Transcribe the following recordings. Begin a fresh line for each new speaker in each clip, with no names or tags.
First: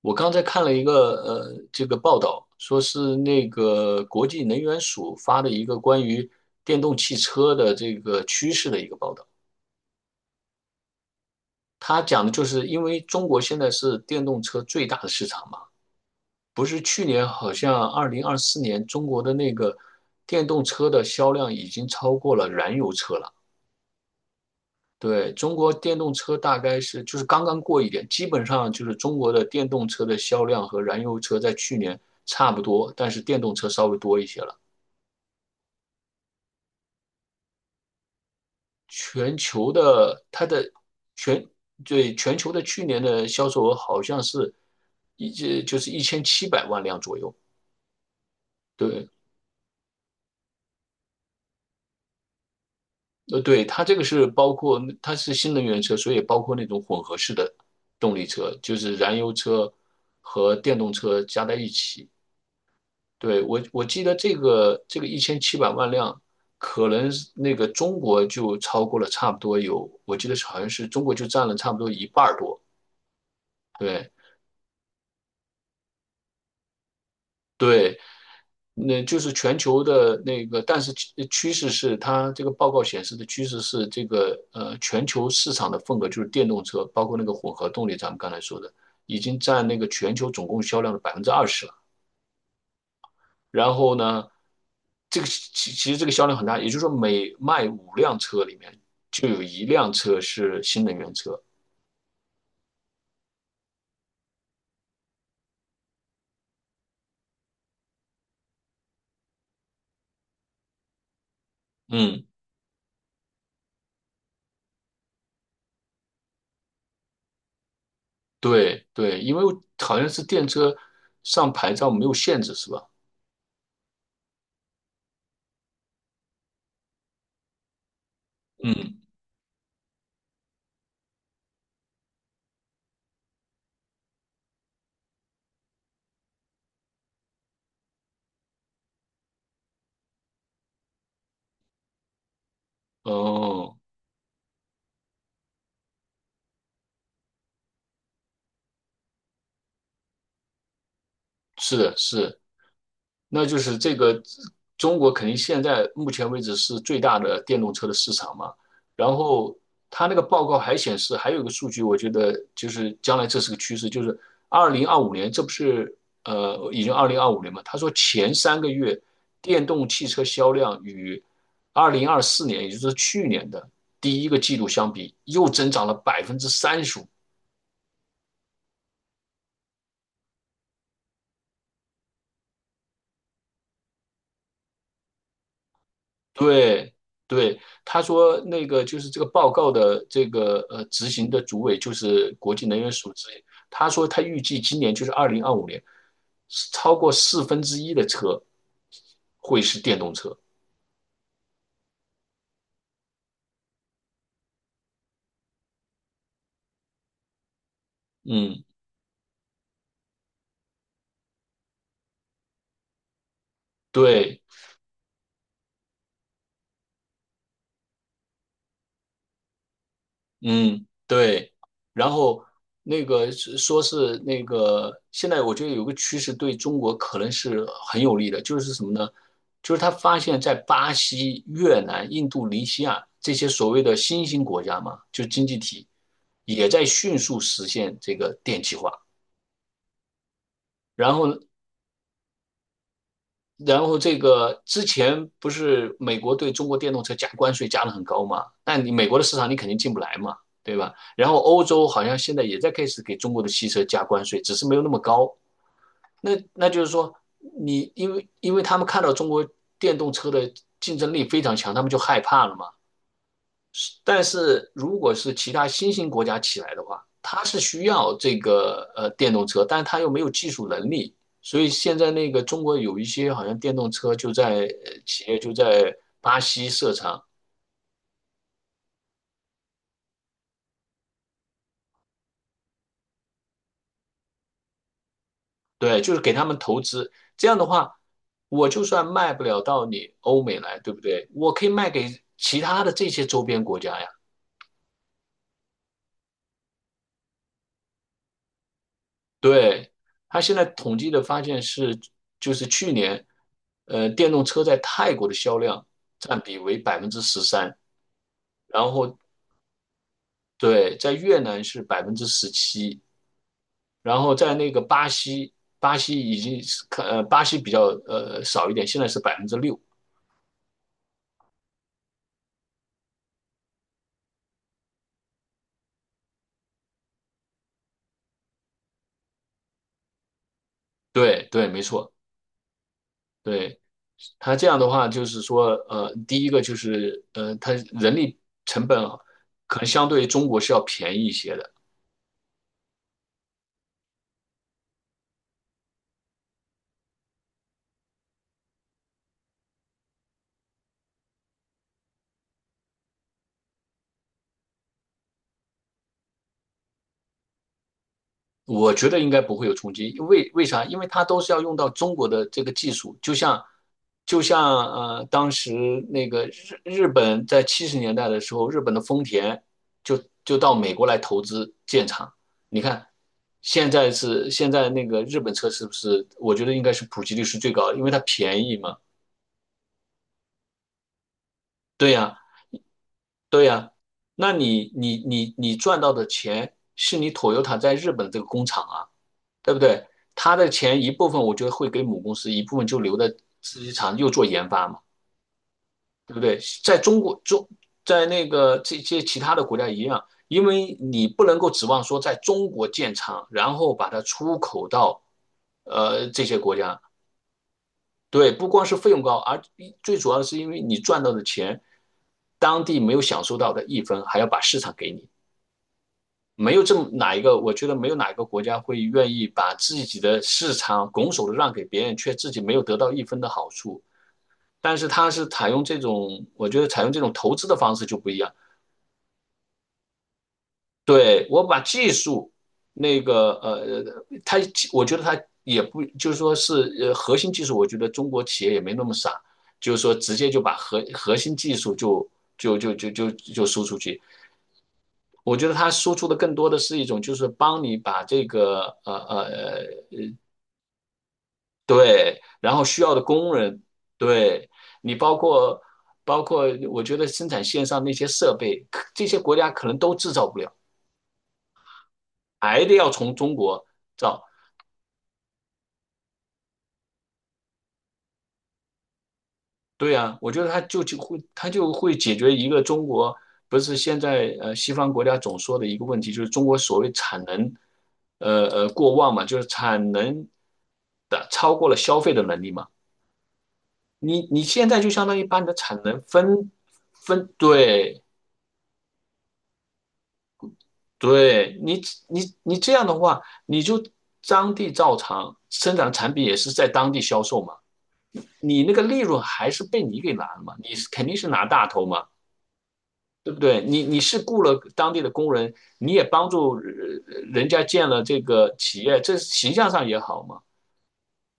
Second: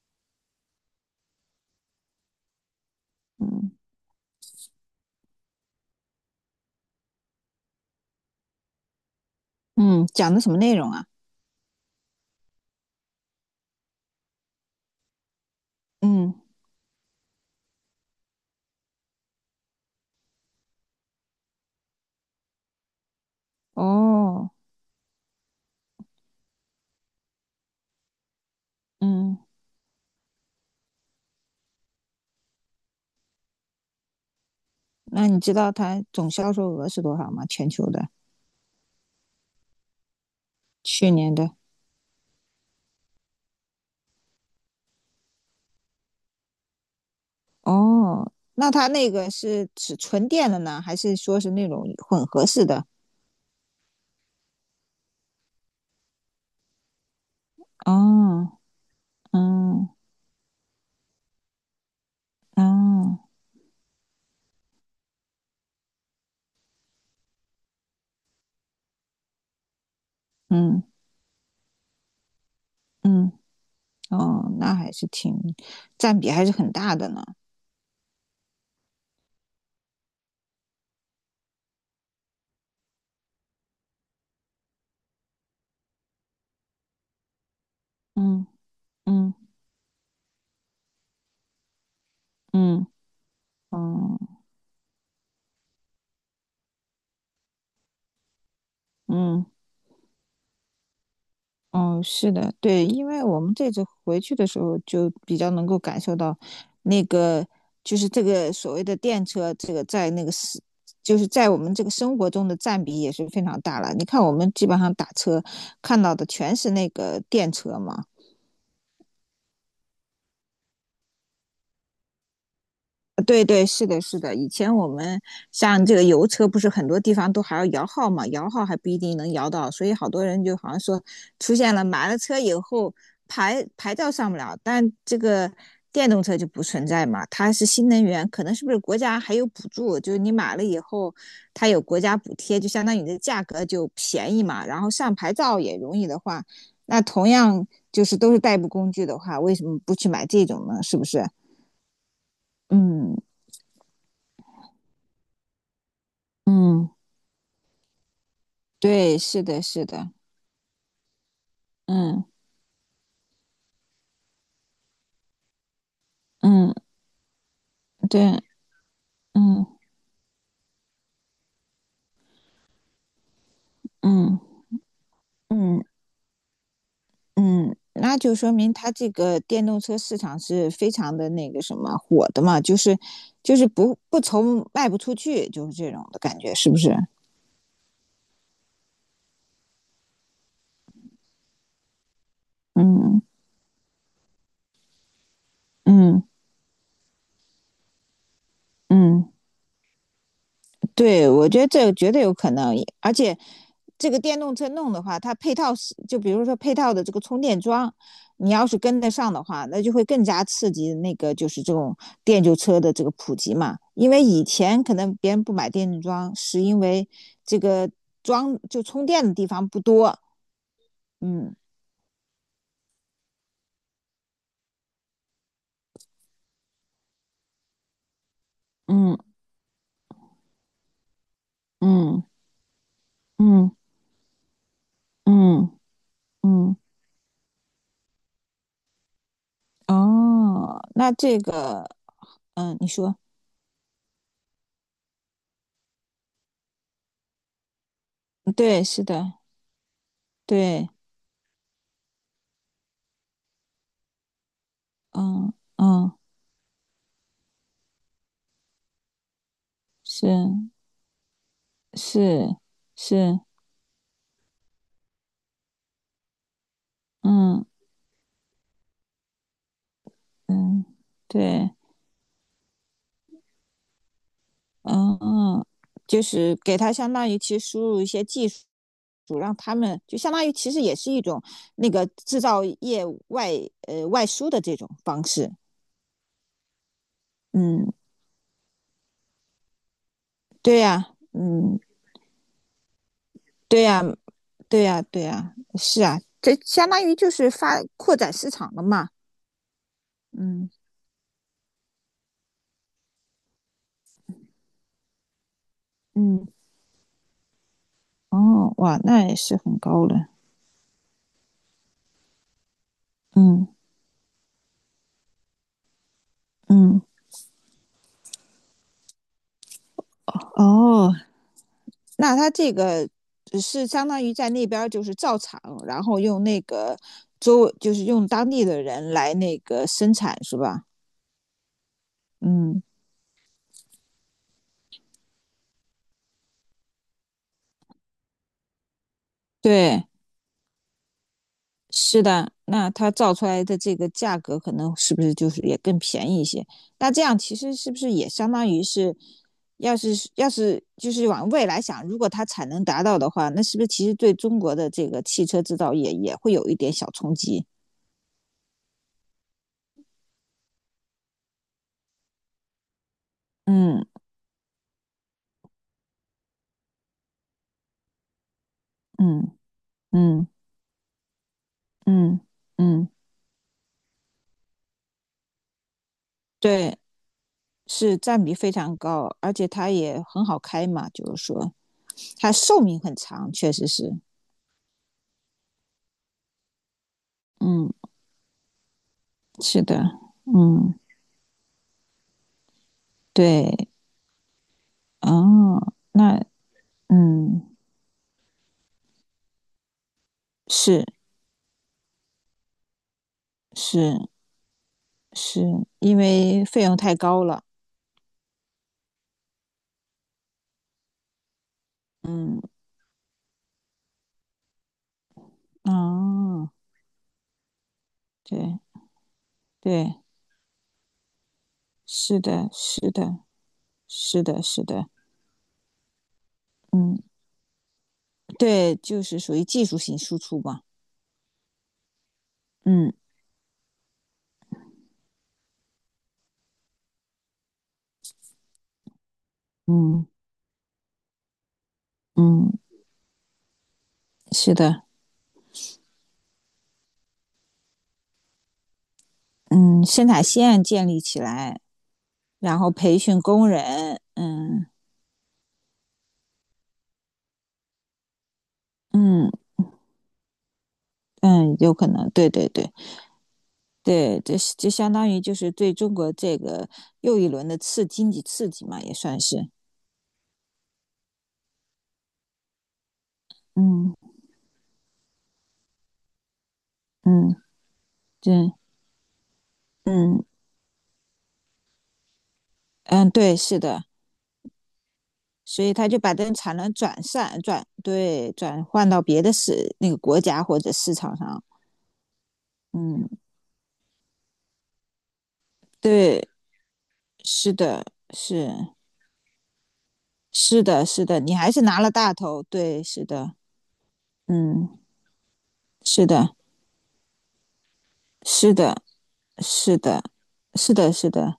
我刚才看了这个报道，说是那
嗯
个国际能源署发的一个关于电动汽车的这个趋势的一个报道。
嗯，讲的什么内容啊？
他讲的就是因为中国现在是电动车最大的市场嘛，
嗯。
不是去年好像二零二四年中国的那个电动车的销量已经超过了燃油车了。
哦。
对，中国电动车大概就是刚刚过一点，基本上就是中国
嗯。
的电动车的销量和燃油车在去年差不多，但是电动车稍微多一些了。
那你知道它总销售额是多少吗？全球的，
全球的它的
去年
全
的。
对，全球的去年的销售额好像是一就是一千七百万辆左右。
哦，那它
对，
那个是指纯电的呢，还是说是那种混合式的？
对，它这个是包括它是新能源车，所以包括那种混合式的动力车，
哦。
就是燃油车
嗯。
和电动车加在一起。
哦。
对，我记得这个一千七百万辆，可能是那个中国就超过了差不多有，我记得是好像
嗯
是中国就占了差不多一半儿多。
嗯。
对
哦，那还是占比还是很大的呢。
对，那就是全球的那个，但是趋势是它这个报告显示的趋势是这个全球市场的份额就是电动车，包括那个混合动力，咱们刚才
嗯
说的，已
嗯
经占那个全球总共销量的20%了。
嗯
然后呢，
嗯
这个其实这个销量很大，也就是说每卖五辆车里面就有
嗯
一辆车是新能源车。
嗯，是的，对，因为我们这次回去的时候就比较能够感受到，那个就是这个所谓的电车，这个在那个是就是在我们这个生
嗯，
活中的占比也是非常大了。你看，我们基本上打车看到的全是那个电车嘛。
对对，因为好像是电车上牌照没有限制是吧？
对对，是的，是的。以前我们像这个油车，不是很多地方都还要摇号嘛，摇号还不一
嗯，
定能摇到，所以好多人就好像说出现了买了车以后牌照上不了，但这个电动车就不存在嘛，它是新能源，可能是不是国家还有补助，就是你买了以后它有国家补贴，就相当于你的价格
哦，
就便宜嘛，然后上牌照也容易的话，那同样就是都是代步工具的话，为什么不去买这种呢？是不是？
是的，是的。
嗯
那就是这个中国肯定现在目前为止是
嗯。
最大的电动车的市场嘛。然
对，是
后
的，是
他
的。
那个报告还显示，还有一个数据，我觉
嗯
得就是将来这是个趋势，就是二零二五年，这不是
嗯，
已经二零二五年嘛？他说前
对。
三个月电
嗯
动汽车销量与二零二四年，也就是去年的第一个
嗯
季度相比，又增
嗯
长了35%。
嗯，那就说明它这个电动车市场是非常的那个什么火的嘛，就是就是不愁卖不出去，就是这种的感觉，是不
对
是？
对，他说那个就是这个报告的这个执行的主委就是国际能源署
嗯
之一，他说他预计今年就是二零二五年，
嗯
超过四分之一的车
嗯。
会是电动车。
对，我觉得这个绝对有可能，而且这个电动车弄的话，它配套是就比如说配套的这个充电桩，你
嗯，
要是跟得上的话，那就会更加刺激那个就是这种电车的这个普及嘛。因为
对，
以前可能别人不买电动桩，是因为这个充电的地方不多。
嗯，对。
嗯
然后那个是说是那个，现在我觉得有个趋势对中国可能是很有利的，就是什么呢？
嗯
就是他发现，在巴西、越南、
嗯
印度尼西亚这些所
嗯
谓的新兴国家嘛，就经济
嗯
体，也
嗯。
在迅速实现这个电气化。
哦，
然
那
后
这个嗯，你说
这个之前不是美国对中国电动车加关税加的很高嘛？那
对，
你
是
美国的
的。
市场你肯定进不来嘛，对
对。
吧？然后欧洲好像现在也在开始给中国的汽车加关税，只是没有那么高。
嗯嗯。
那就是说，你因为他们看到中国电动
是。
车的竞争力非常强，他们就害怕了
是
嘛。
是。
但是如果是其他新兴国家起来的话，它是
嗯
需要这个电动车，但是它又没有技术
嗯，
能力，所以
对。
现在那个中国有一些好像电动车就在
嗯。
企业就
嗯。
在
就
巴
是
西
给
设
他相
厂，
当于其实输入一些技术，让他们就相当于其实也是一种那个制造业外输的这种方式。
对，就是给他们投资。这样的
嗯。
话，我就算卖不了到你欧美来，
对
对不
呀，
对？我可以
嗯，
卖给其他的这些周边国
对
家
呀，
呀。
对呀，对呀，是啊，这相当于就是扩展市场了嘛。
对，他现在
嗯
统计的发现是，就是去年，电动车在泰国的销量占
嗯。
比为13%，
哦，
然
哇，
后
那也是很高了。
对，在越南是17%，
嗯
然后在那个巴西，巴西已经是
嗯。
看，呃，巴西比较少一点，现在是6%。
哦。那它这个是相当于在那边就是造厂，然后用那个就是用当地的人来那个生产是吧？
对对，没错，
嗯，
对。他这样的话，就是说，第一个就是，他人力成本啊可能
对，
相对于中国是要便宜一些的。
是的。那它造出来的这个价格可能是不是就是也更便宜一些？那这样其实是不是也相当于是，要是就是往未来想，如果它产能达到的话，那是不是其实对中国的这个汽车制造业也会有一点小冲击？
我觉得应该不会有冲击，为啥？因为它都是要用到中国的这个技术，就像
嗯
就像当时那个日本在70年代的时候，日本的丰
嗯
田就
嗯
就到美国来投资建厂。
嗯
你看，
嗯，
现在那个日本车是不是？我觉得应该
对。
是普及率是最高的，因为
是
它
占比
便
非
宜
常
嘛。
高，而且它也很好开嘛，就是说
对呀，
它寿命很长，
对
确实
呀。
是。
那你赚到的钱是你 Toyota
嗯，
在日本这个工厂啊。对不
是的。
对？他的
嗯，
钱一部分我觉得会给母公司，一部分就留在
对。
自己厂又做研发嘛，
哦，
对
那
不对？在中国中，
嗯，
在那个这些其他的国家一样，因为
是
你不能够指望说在中国建厂，然后把
是
它出口到
是，因
这些
为
国
费用
家。
太高了。
对，不光是费用高，而最主要的是因为你赚到的钱，
嗯。
当地没有享受到的一分，还要把市场给你。
哦，
没有这么哪一个，我觉得没有哪一个国家
对
会愿意把自己
对，
的市场拱手的让给别人，却
是
自己
的，
没有得
是
到一
的，
分的好处。
是的，是
但是
的。
它是采用这种，我觉得采用
嗯，
这种投资的方式就不一样。
对，就是属于技术性输出嘛。
对，我把技术
嗯
那个它我觉得它也不就是说是核心技术，我觉得中国企业也没那么傻，就是说
嗯
直接就把核心技术就
嗯，
就就就就就输出去。
是的。
我觉得它输出的更多的是一种，就是帮你把这个。
嗯，生产线建立起来。
对，然
然
后
后
需要
培
的
训
工
工
人。
人，
对，
嗯
你包括，我觉得生产线上那些设备，可这些
嗯
国家可能都制造不了，
嗯，有可能，对对
还
对
得要从中国
对。
造。
这相当于就是对中国这个又一轮的经济刺激嘛，也算是。
对啊，我觉得它就会解决一个中国不是
嗯
现在西方国家总说的一个问题，就是中国所谓产
嗯，
能
对。
过旺嘛，就是产
嗯
能的超过了消费的能力嘛。
嗯，对，是的，
你现在就相当于把你的
所以
产
他就
能
把这个
分
产能转
分
散转
对
对转换到别的那个国家或者市场上。
对你，你这样的
嗯，
话，你就当地照常生产的产品
对，
也是在当地销售
是
嘛，
的。是
你那个利润还是被你给拿了嘛，
是
你
的，
是
是
肯定
的，
是
你
拿
还是
大
拿
头
了
嘛，
大头，对，是
对
的。
不对？你是雇了
嗯，
当地的工人，你也
是
帮
的，
助人家建了这个
是的。
企业，这形象
是
上也
的，
好嘛。
是的，是的，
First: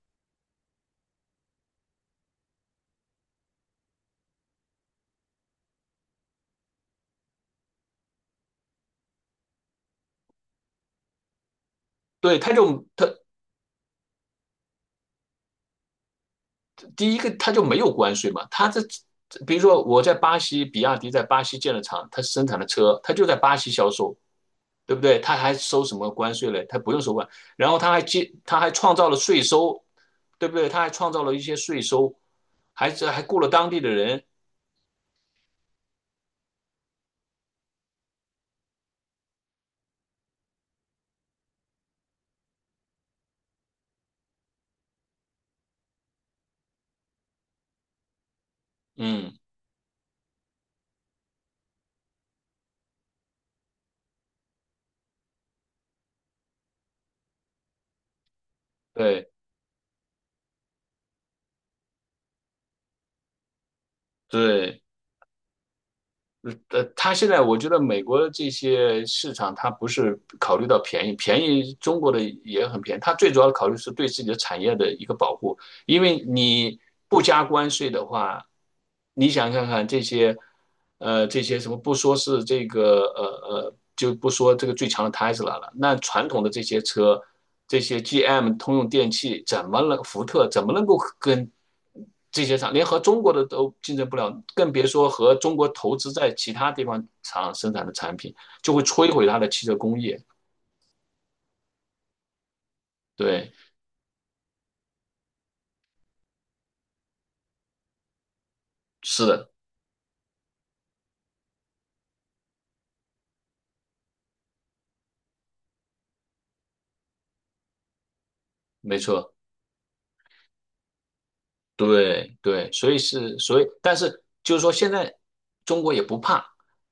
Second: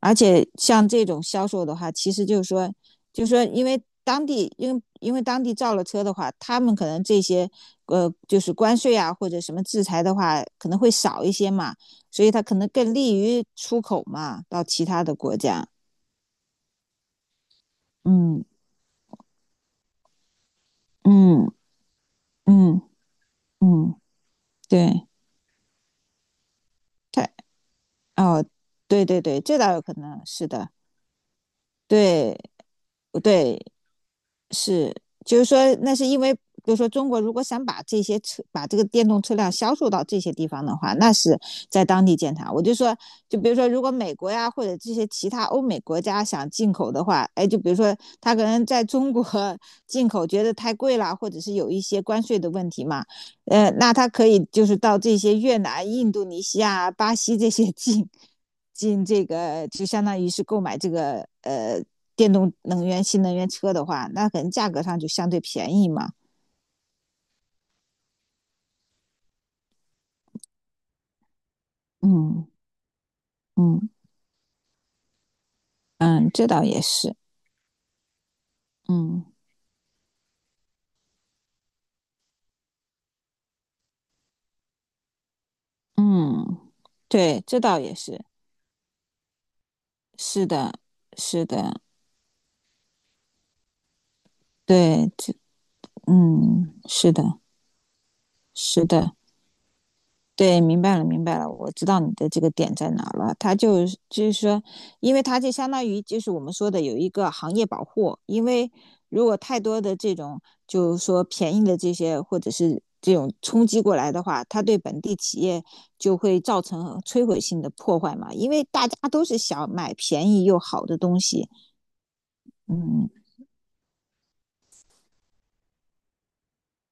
而且像这种销售的话，其实就是说，就是说，因为当地，因为当地造了车的话，他们可能这些就是关税啊或者什么制裁的话，可能会少一些嘛，所以
对，
它
他
可能
就
更
他
利于出口嘛，到其他的国家。
第一个他就没有关税
嗯
嘛。比如说我在巴西，比亚迪在巴
嗯
西建了厂，他生产的
嗯
车，他就在巴西销
嗯，
售，对不
对。
对？他还收什么关税嘞？他不用收
它
关，然后
哦，
他还创
对
造了
对对，
税
这倒有
收，
可能，是
对不对？
的。
他还创造了一些税收，
对
还雇了
对，
当地的人，
是，就是说，那是因为，比如说，中国如果想把这些车，把这个电动车辆销售到这些地方的话，那是在当地建厂。我就说，就比如说，如果美国呀或者这些其他欧美国家想进口的话，哎，就比如说他可能在中国
嗯，
进口觉得太贵了，或者是有一些关税的问题嘛，那他可以就是到这些越南、印度尼西亚、巴西这些 进这
对
个，就相当于是购买这个电动能源、新能源车的话，那可能价
对。
格上就相对便宜嘛。
他现在我觉得美国这些市场，它不是考虑到便宜，便宜中国的
嗯
也很便宜，它最主要的考虑
嗯
是对自己的产业的一个保护，因为
嗯，这倒
你
也是。
不加关税的话，
嗯
你想看看这些，这些什么不说是这个，就不说这个最强的 Tesla 了，那传统的这
嗯，
些车，
对，这
这
倒也
些
是。
GM、通用电器怎么能，福
是
特怎么
的，
能够
是
跟
的，
这些厂，连和中国的都竞争不了，更别说
对，这
和中国投资在其他
嗯，
地方
是的，
厂生产的产品，就会
是
摧
的。
毁它的汽车工业。
对，明白了，明白了，我知道你的这个点在哪了。
对，
它就是说，因为它就相当于就是我们说的有一个行业保护，因为如
是
果
的，
太多的这种就是说便宜的这些或者是这种冲击过来的话，它对本地企业就会造成摧毁性的破坏嘛。因为大家
没
都
错，
是想买便宜又好的东西，
对对，所以
嗯
是所以，但是就是说，现在中国也不怕，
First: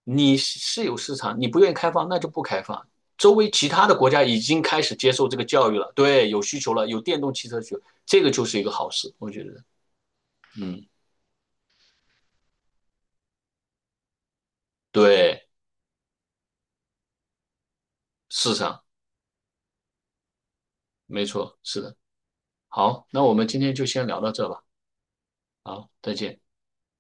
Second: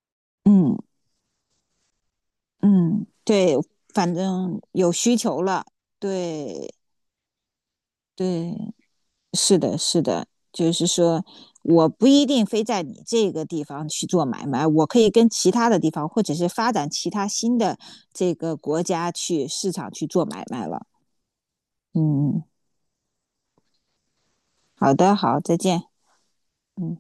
你
嗯
是有市场，你不愿意开放，那就不开放。
嗯，
周围
对，
其他的国
反
家已
正
经开
有
始接
需
受这
求
个
了，
教育了，对，有需求
对
了，有电动汽车需求，这个就
对。
是一个好事，我觉得，
是的，是的，就
嗯，
是说，我不一定非在你这个地方去做买卖，我可以跟
对，
其他的地方，或者是发展其他新的这
市
个
场
国家去市场去做买卖了。
没错，是的。
嗯，
好，那我们今天就先聊到这吧。
好的，好，再见。
好，再见。
嗯。